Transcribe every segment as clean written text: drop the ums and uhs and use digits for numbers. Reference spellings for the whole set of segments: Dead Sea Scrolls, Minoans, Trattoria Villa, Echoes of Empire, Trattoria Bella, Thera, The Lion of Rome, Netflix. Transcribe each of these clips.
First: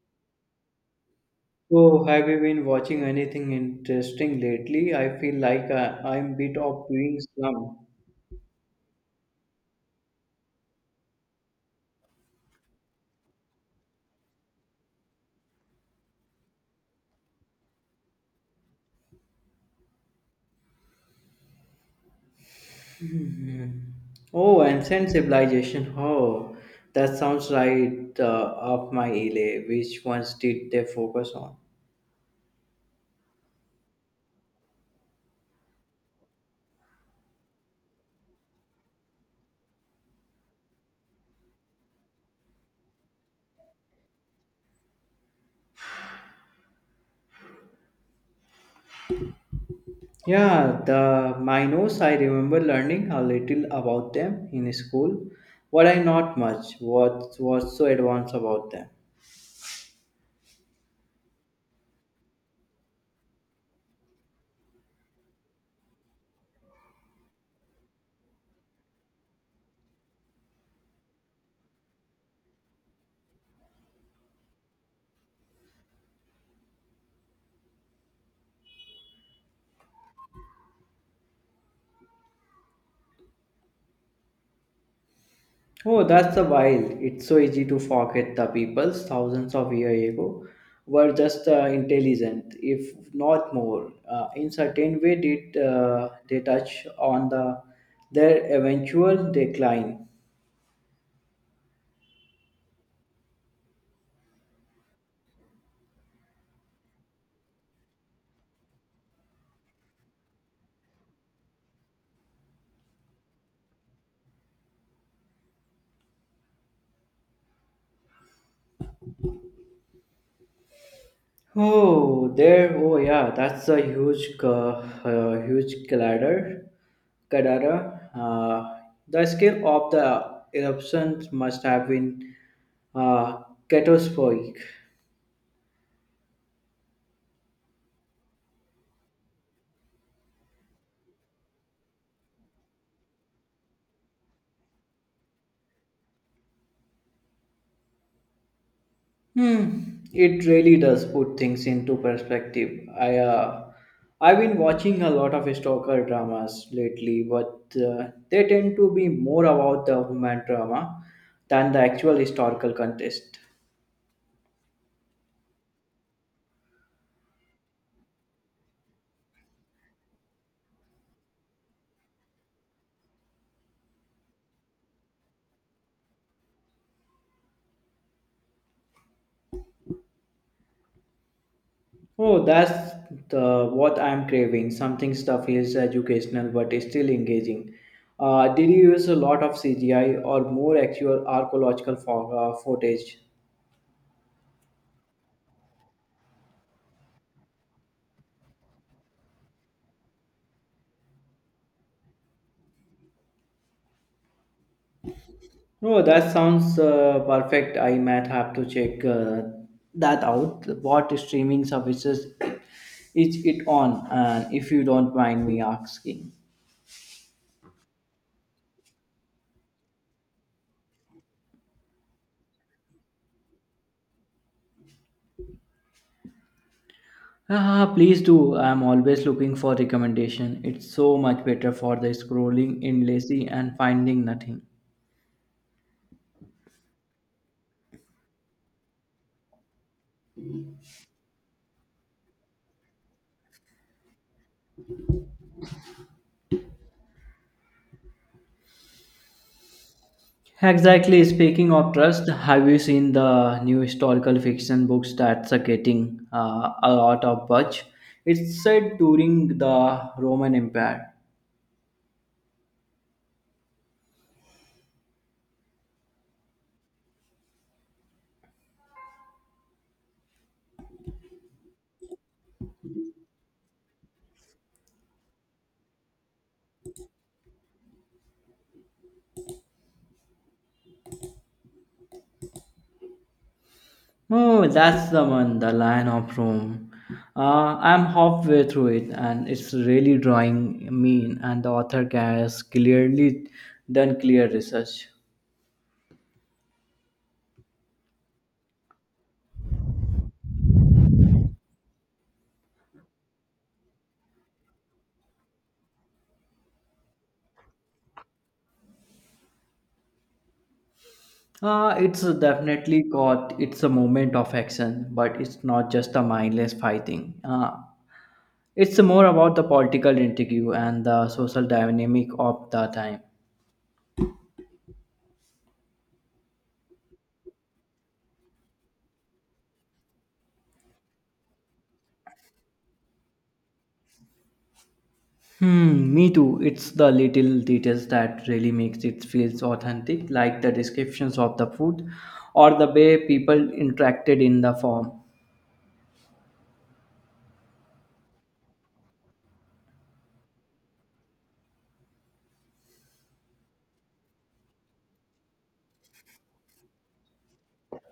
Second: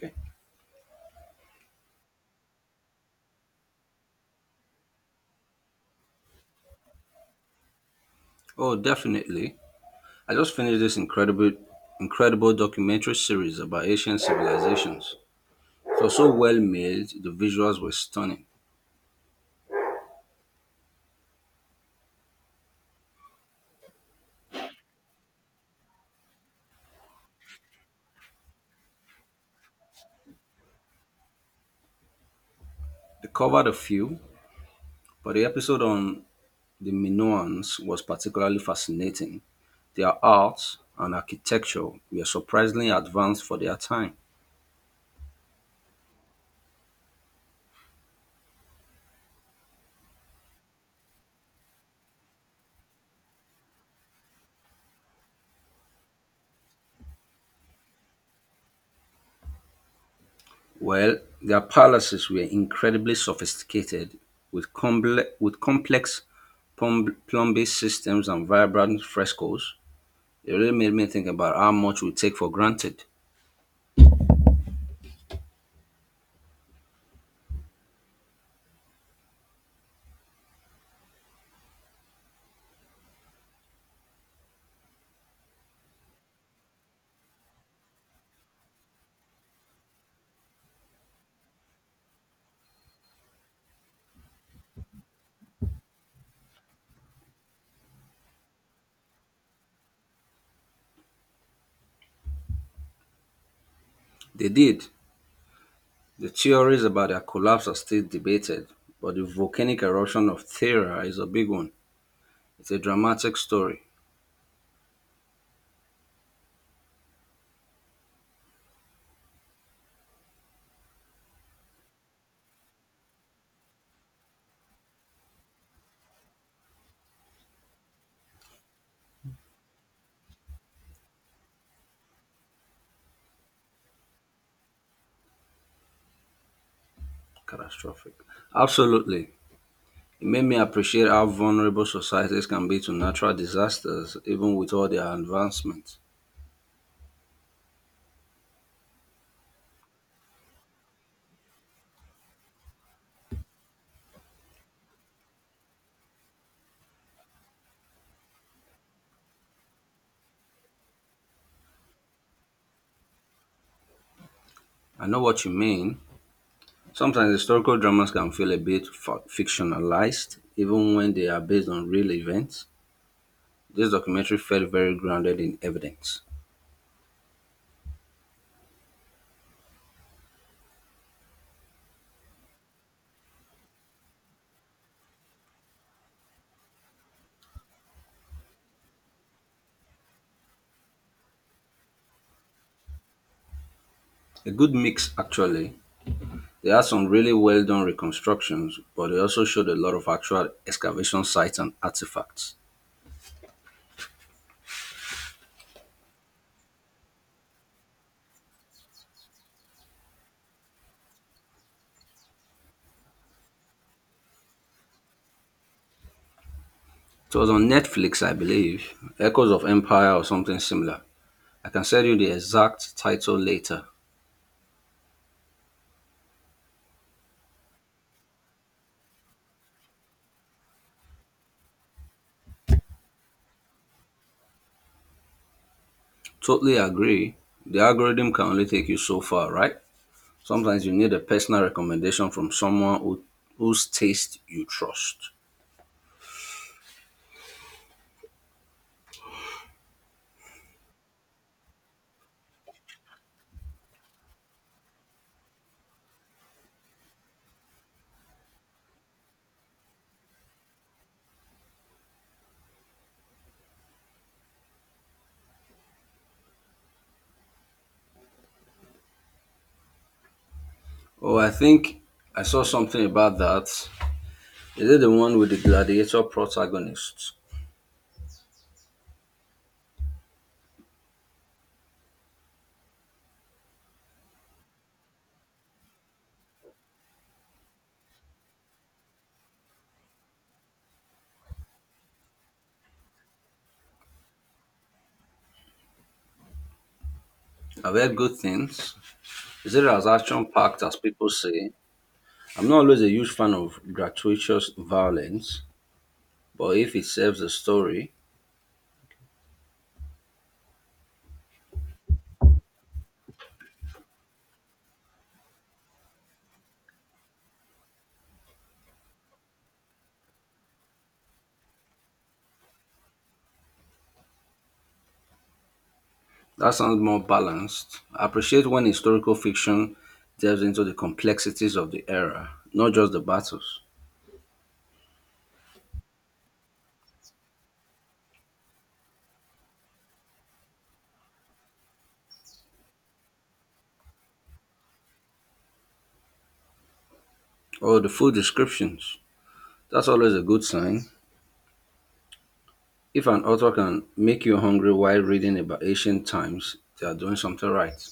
Okay. Oh, have you been watching anything interesting lately? I feel like I'm bit of doing slum. Oh, definitely. I just finished this incredible documentary series about ancient civilizations. It was so well made, the visuals were stunning. Mhm. Oh, ancient civilization. Oh, that sounds right up my alley. Which ones did they focus on? They covered a few, but the episode on the Minoans was particularly fascinating. Their art and architecture were surprisingly advanced for their time. Yeah, the Minos. I remember learning a little about them in school, but I not much. What was so advanced about them? Well, their palaces were incredibly sophisticated, with complex plumbing systems and vibrant frescoes. It really made me think about how much we take for granted. Oh, that's the wise. It's so easy to forget the peoples thousands of years ago were just intelligent, if not more. In certain way, did they touch on the their eventual decline? They did. The theories about their collapse are still debated, but the volcanic eruption of Thera is a big one. It's a dramatic story. Oh, there. Oh, yeah. That's a huge, huge cladder. Kadara, the scale of the eruptions must have been uh, catastrophic. Catastrophic. Absolutely. It made me appreciate how vulnerable societies can be to natural disasters, even with all their advancements. It really does put things into perspective. I've been watching a lot of historical dramas lately, but they tend to be more about the human drama than the actual historical context. I know what you mean. Sometimes historical dramas can feel a bit fictionalized, even when they are based on real events. This documentary felt very grounded in evidence. Oh, that's the what I'm craving. Something stuff is educational but is still engaging. Did you use a lot of CGI or more actual archaeological footage? A good mix, actually. They had some really well done reconstructions, but they also showed a lot of actual excavation sites and artifacts. No, that sounds perfect. I might have to check that out. What streaming services is it on? And if you don't mind me asking, It was on Netflix, I believe, Echoes of Empire or something similar. I can send you the exact title later. ah, please do. I'm always looking for recommendation. It's so much better for the scrolling endlessly and finding nothing. Totally agree. The algorithm can only take you so far, right? Sometimes you need a personal recommendation from someone who, whose taste you trust. Exactly. Speaking of trust, have you seen the new historical fiction books that's getting a lot of buzz? It's set during the Roman Empire. Oh, I think I saw something about that. Is it the one with the gladiator protagonist? Oh, that's the one, The Lion of Rome. I'm halfway through it and it's really drawing me in, and the author has clearly done clear research. I've heard good things. Is it as action packed as people say? I'm not always a huge fan of gratuitous violence, but if it serves the story, It's definitely got it's a moment of action, but it's not just a mindless fighting. It's more about the political intrigue and the social dynamic of the time. that sounds more balanced. I appreciate when historical fiction delves into the complexities of the era, not just the battles. Hmm, me too. It's the little details that really makes it feels authentic, like the descriptions of the food or the way people interacted in the form. Or the full descriptions. That's always a good sign. If an author can make you hungry while reading about ancient times, they are doing something right.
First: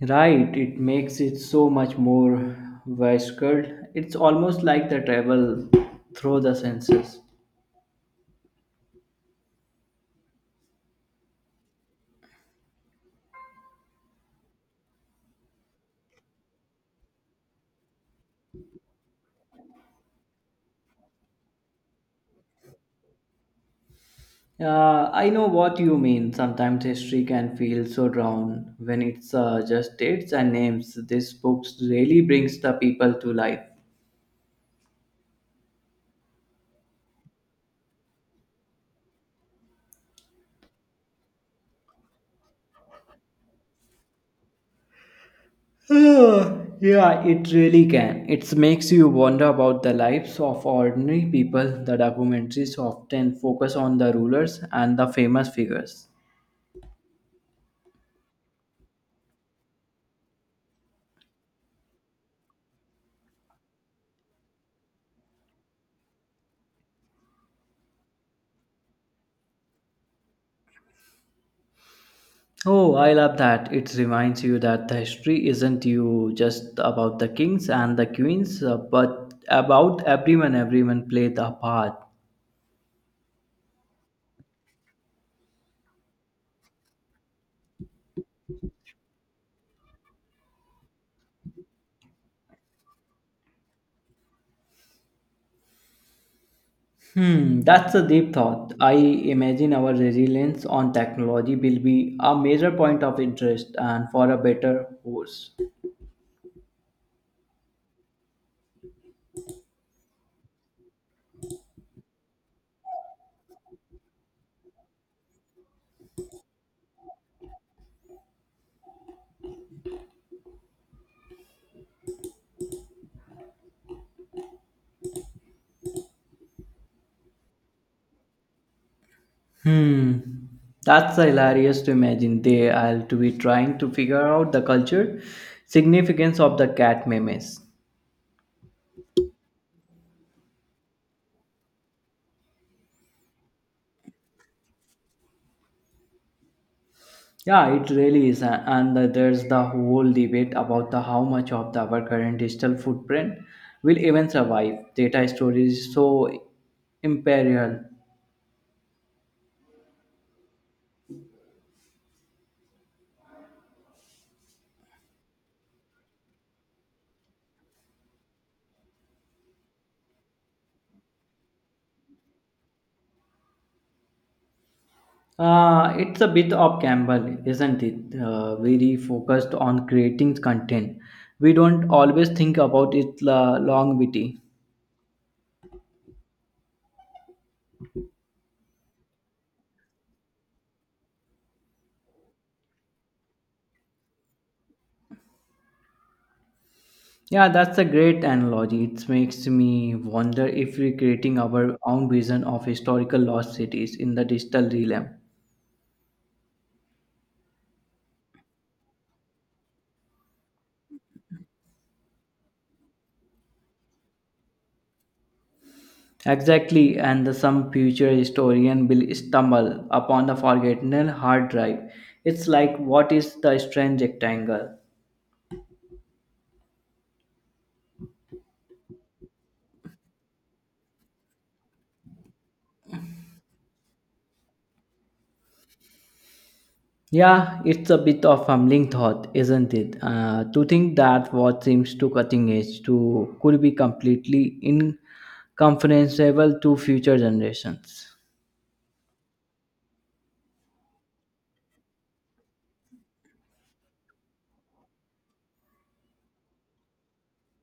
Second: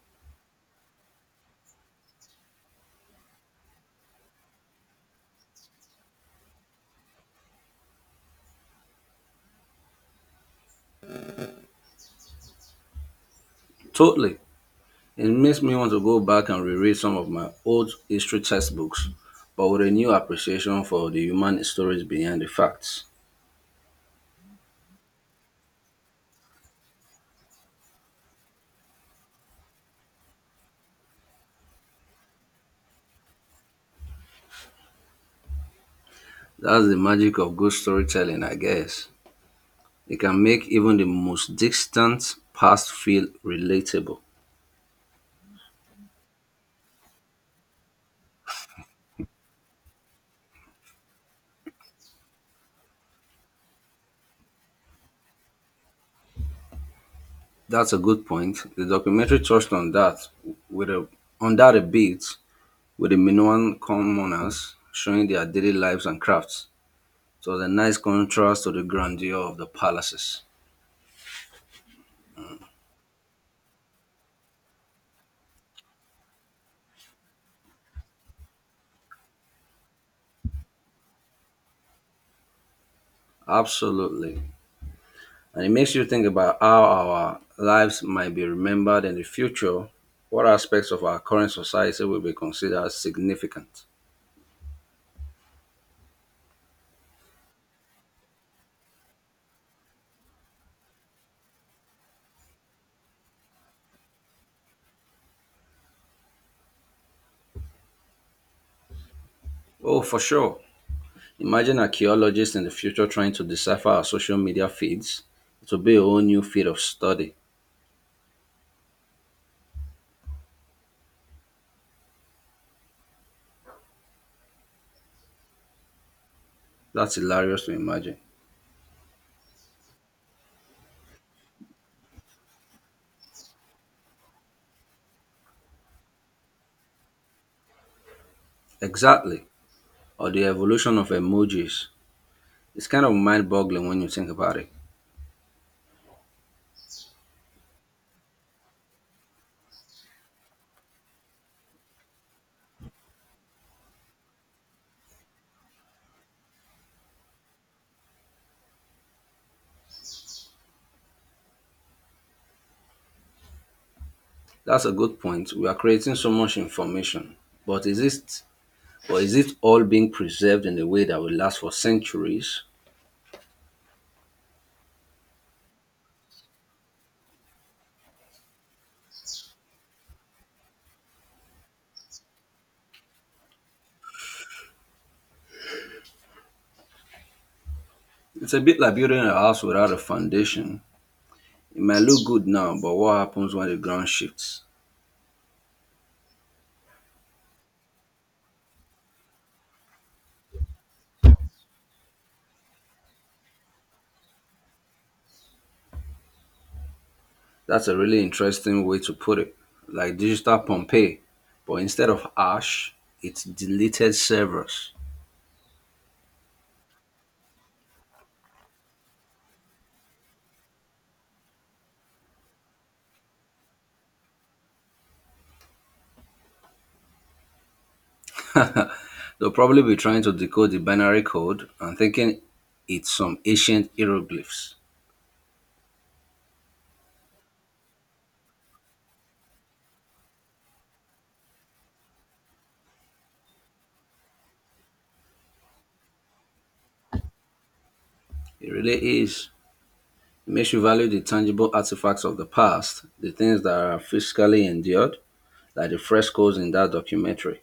Right, it makes it so much more visceral. It's almost like the travel through the senses. Totally. It makes me want to go back and reread some of my old history textbooks, but with a new appreciation for the human stories behind the facts. I know what you mean. Sometimes history can feel so drawn when it's just dates and names. This book really brings the people to life. That's the magic of good storytelling, I guess. It can make even the most distant past feel relatable. Ah, yeah, it really can. It makes you wonder about the lives of ordinary people. The documentaries often focus on the rulers and the famous figures. That's a good point. The documentary touched on with a that a bit with the Minoan commoners showing their daily lives and crafts. It was a nice contrast to the grandeur of the palaces. Oh, I love that. It reminds you that the history isn't you just about the kings and the queens, but about everyone. Everyone played a part. Absolutely. And it makes you think about how our lives might be remembered in the future, what aspects of our current society will be considered significant. Hmm, that's a deep thought. I imagine our reliance on technology will be a major point of interest and for a better course. Oh, for sure. Imagine archaeologists in the future trying to decipher our social media feeds. It will be a whole new field of study. That's hilarious to imagine. Hmm. That's hilarious to imagine. They I'll to be trying to figure out the culture significance of the cat memes. Exactly. Or the evolution of emojis. It's kind of mind boggling when you think about it. Yeah, it really is, and there's the whole debate about the how much of our current digital footprint will even survive. Data storage is so imperial. That's a good point. We are creating so much information. But is it Or is it all being preserved in a way that will last for centuries? It's a bit of gamble, isn't it? Very focused on creating content. We don't always think about its longevity. It's a bit like building a house without a foundation. It might look good now, but what happens when the ground shifts? Yeah, that's a great analogy. It makes me wonder if we're creating our own vision of historical lost cities in the digital realm. That's a really interesting way to put it. Like digital Pompeii, but instead of ash, it's deleted servers. Exactly, and some future historian will stumble upon the forgotten hard drive. It's like, what is the strange rectangle? They'll probably be trying to decode the binary code and thinking it's some ancient hieroglyphs. Yeah, it's a bit of humbling thought, isn't it? To think that what seems too cutting edge to could be completely incomprehensible to future generations. It really is. It makes you value the tangible artifacts of the past, the things that are physically endured, like the frescoes in that documentary.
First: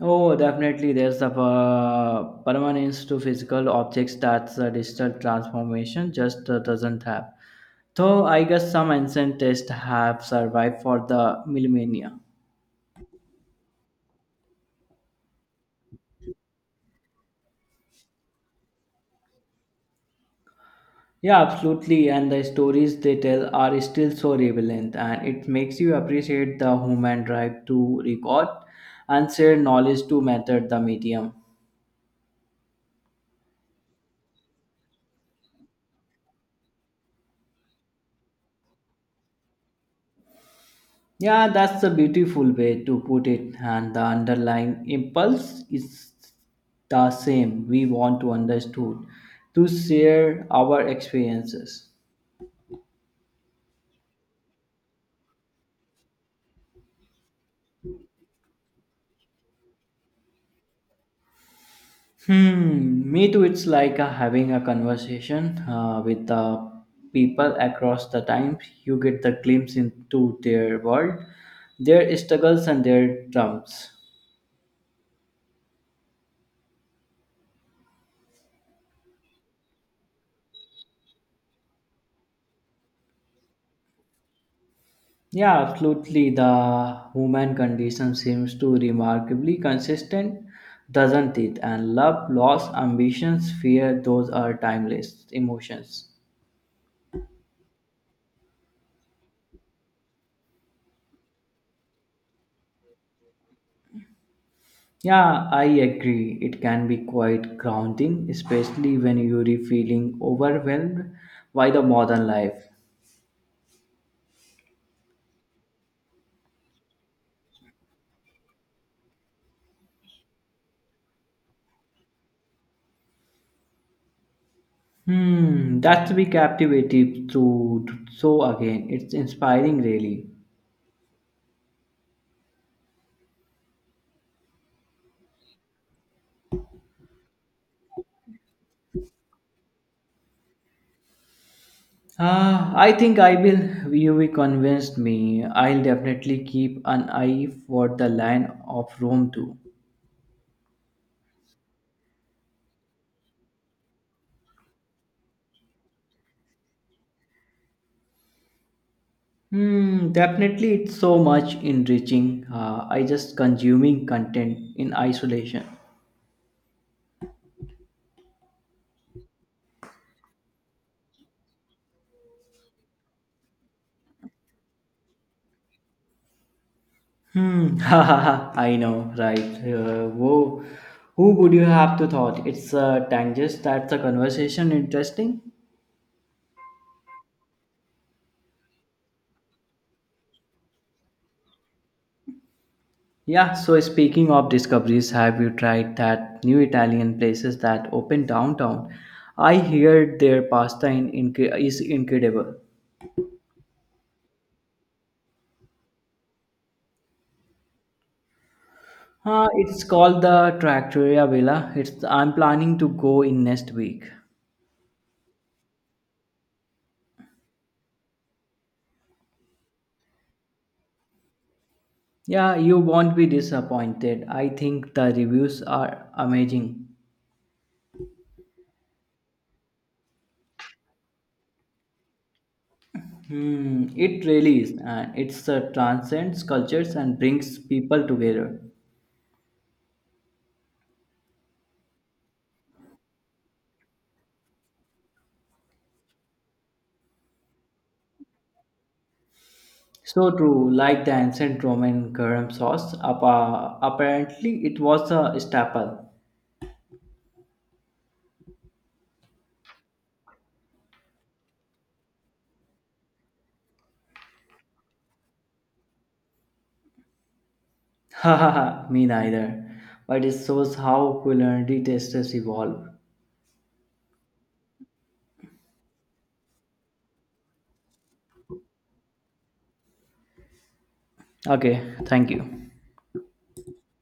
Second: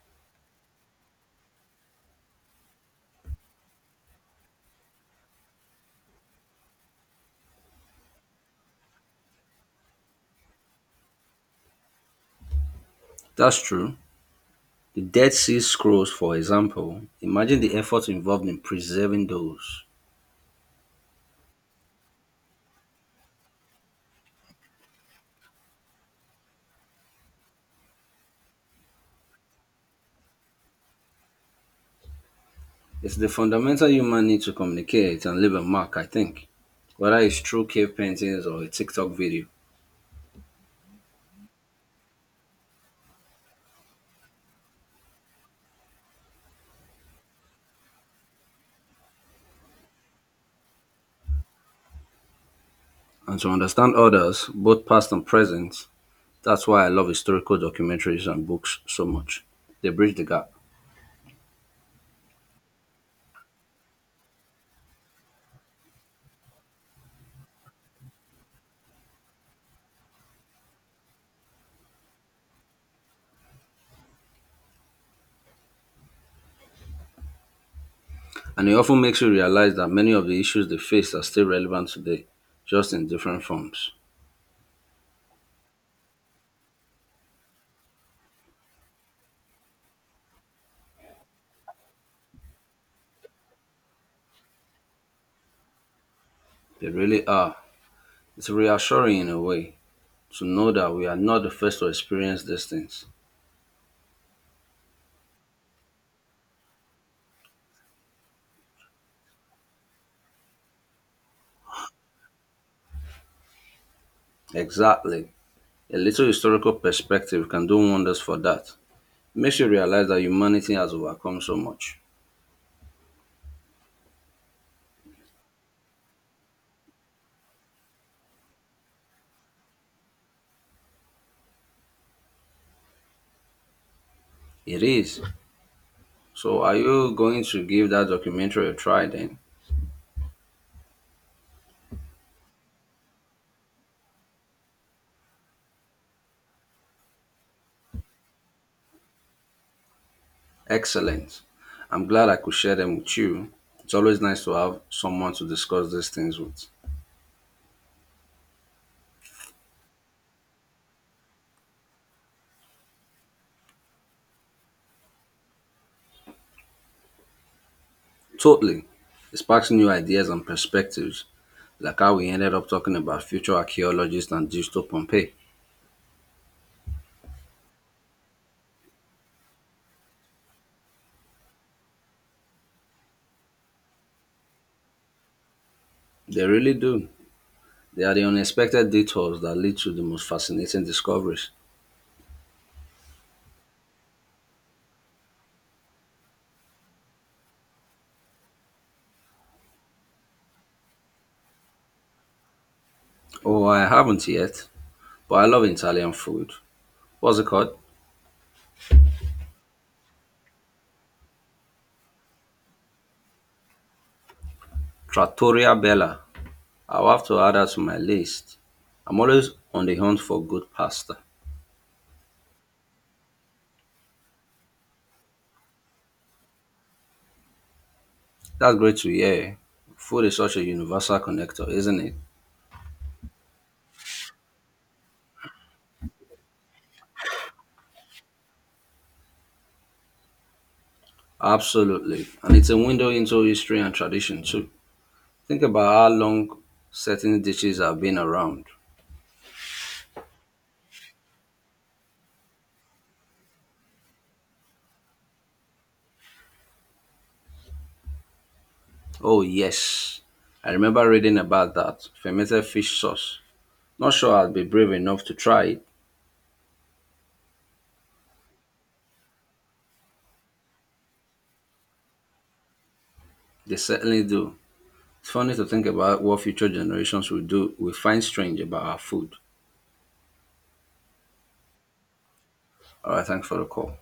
Oh, definitely. There's a permanence to physical objects that the digital transformation just doesn't have. Though I guess some ancient texts have survived for the millennia. That's true. The Dead Sea Scrolls, for example, imagine the effort involved in preserving those. Yeah, absolutely. And the stories they tell are still so relevant, and it makes you appreciate the human drive to record and share knowledge to matter the medium. It's the fundamental human need to communicate and leave a mark, I think, whether it's through cave paintings or a TikTok video. Yeah, that's a beautiful way to put it, and the underlying impulse is the same. We want to understood, to share our experiences. And to understand others, both past and present, that's why I love historical documentaries and books so much. They bridge the gap. Hmm, me too. It's like having a conversation with the people across the time. You get the glimpse into their world, their struggles, and their drums. And it often makes you realize that many of the issues they faced are still relevant today, just in different forms. Yeah, absolutely. The human condition seems to remarkably consistent, doesn't it? And love, loss, ambitions, fear, those are timeless emotions. They really are. It's reassuring in a way to know that we are not the first to experience these things. Yeah, I agree. It can be quite grounding, especially when you're feeling overwhelmed by the modern life. Exactly. A little historical perspective can do wonders for that. Makes you realize that humanity has overcome so much. Hmm, that's be captivative to so again. It's inspiring really. It is. So, are you going to give that documentary a try then? I think I will. You will convinced me. I'll definitely keep an eye for the line of Rome too. Excellent. I'm glad I could share them with you. It's always nice to have someone to discuss these things with. Hmm, definitely it's so much enriching. I just consuming content in isolation. Totally. It sparks new ideas and perspectives, like how we ended up talking about future archaeologists and digital Pompeii. Hmm, ha ha ha. I know, right? Whoa, who would you have to thought? It's tangent. That's a conversation interesting. They really do. They are the unexpected detours that lead to the most fascinating discoveries. Yeah, so speaking of discoveries, have you tried that new Italian places that open downtown? I heard their pasta is incredible. Oh, I haven't yet, but I love Italian food. What's it called? It's called the Trattoria Villa. It's I'm planning to go in next week. Trattoria Bella. I'll have to add that to my list. I'm always on the hunt for good pasta. Yeah, you won't be disappointed. I think the reviews are amazing. That's great to hear. Food is such a universal connector, isn't it? Hmm, it really is, and it's transcends cultures and brings people together. Absolutely. And it's a window into history and tradition, too. Think about how long certain dishes have been around. So true, like the ancient Roman garum sauce, apparently it was a staple. Oh, yes. I remember reading about that fermented fish sauce. Not sure I'd be brave enough to try it. Haha, me neither. But it shows how culinary tastes evolve. They certainly do. It's funny to think about what future generations will do. We find strange about our food. Okay, thank you. All right, thanks for the call.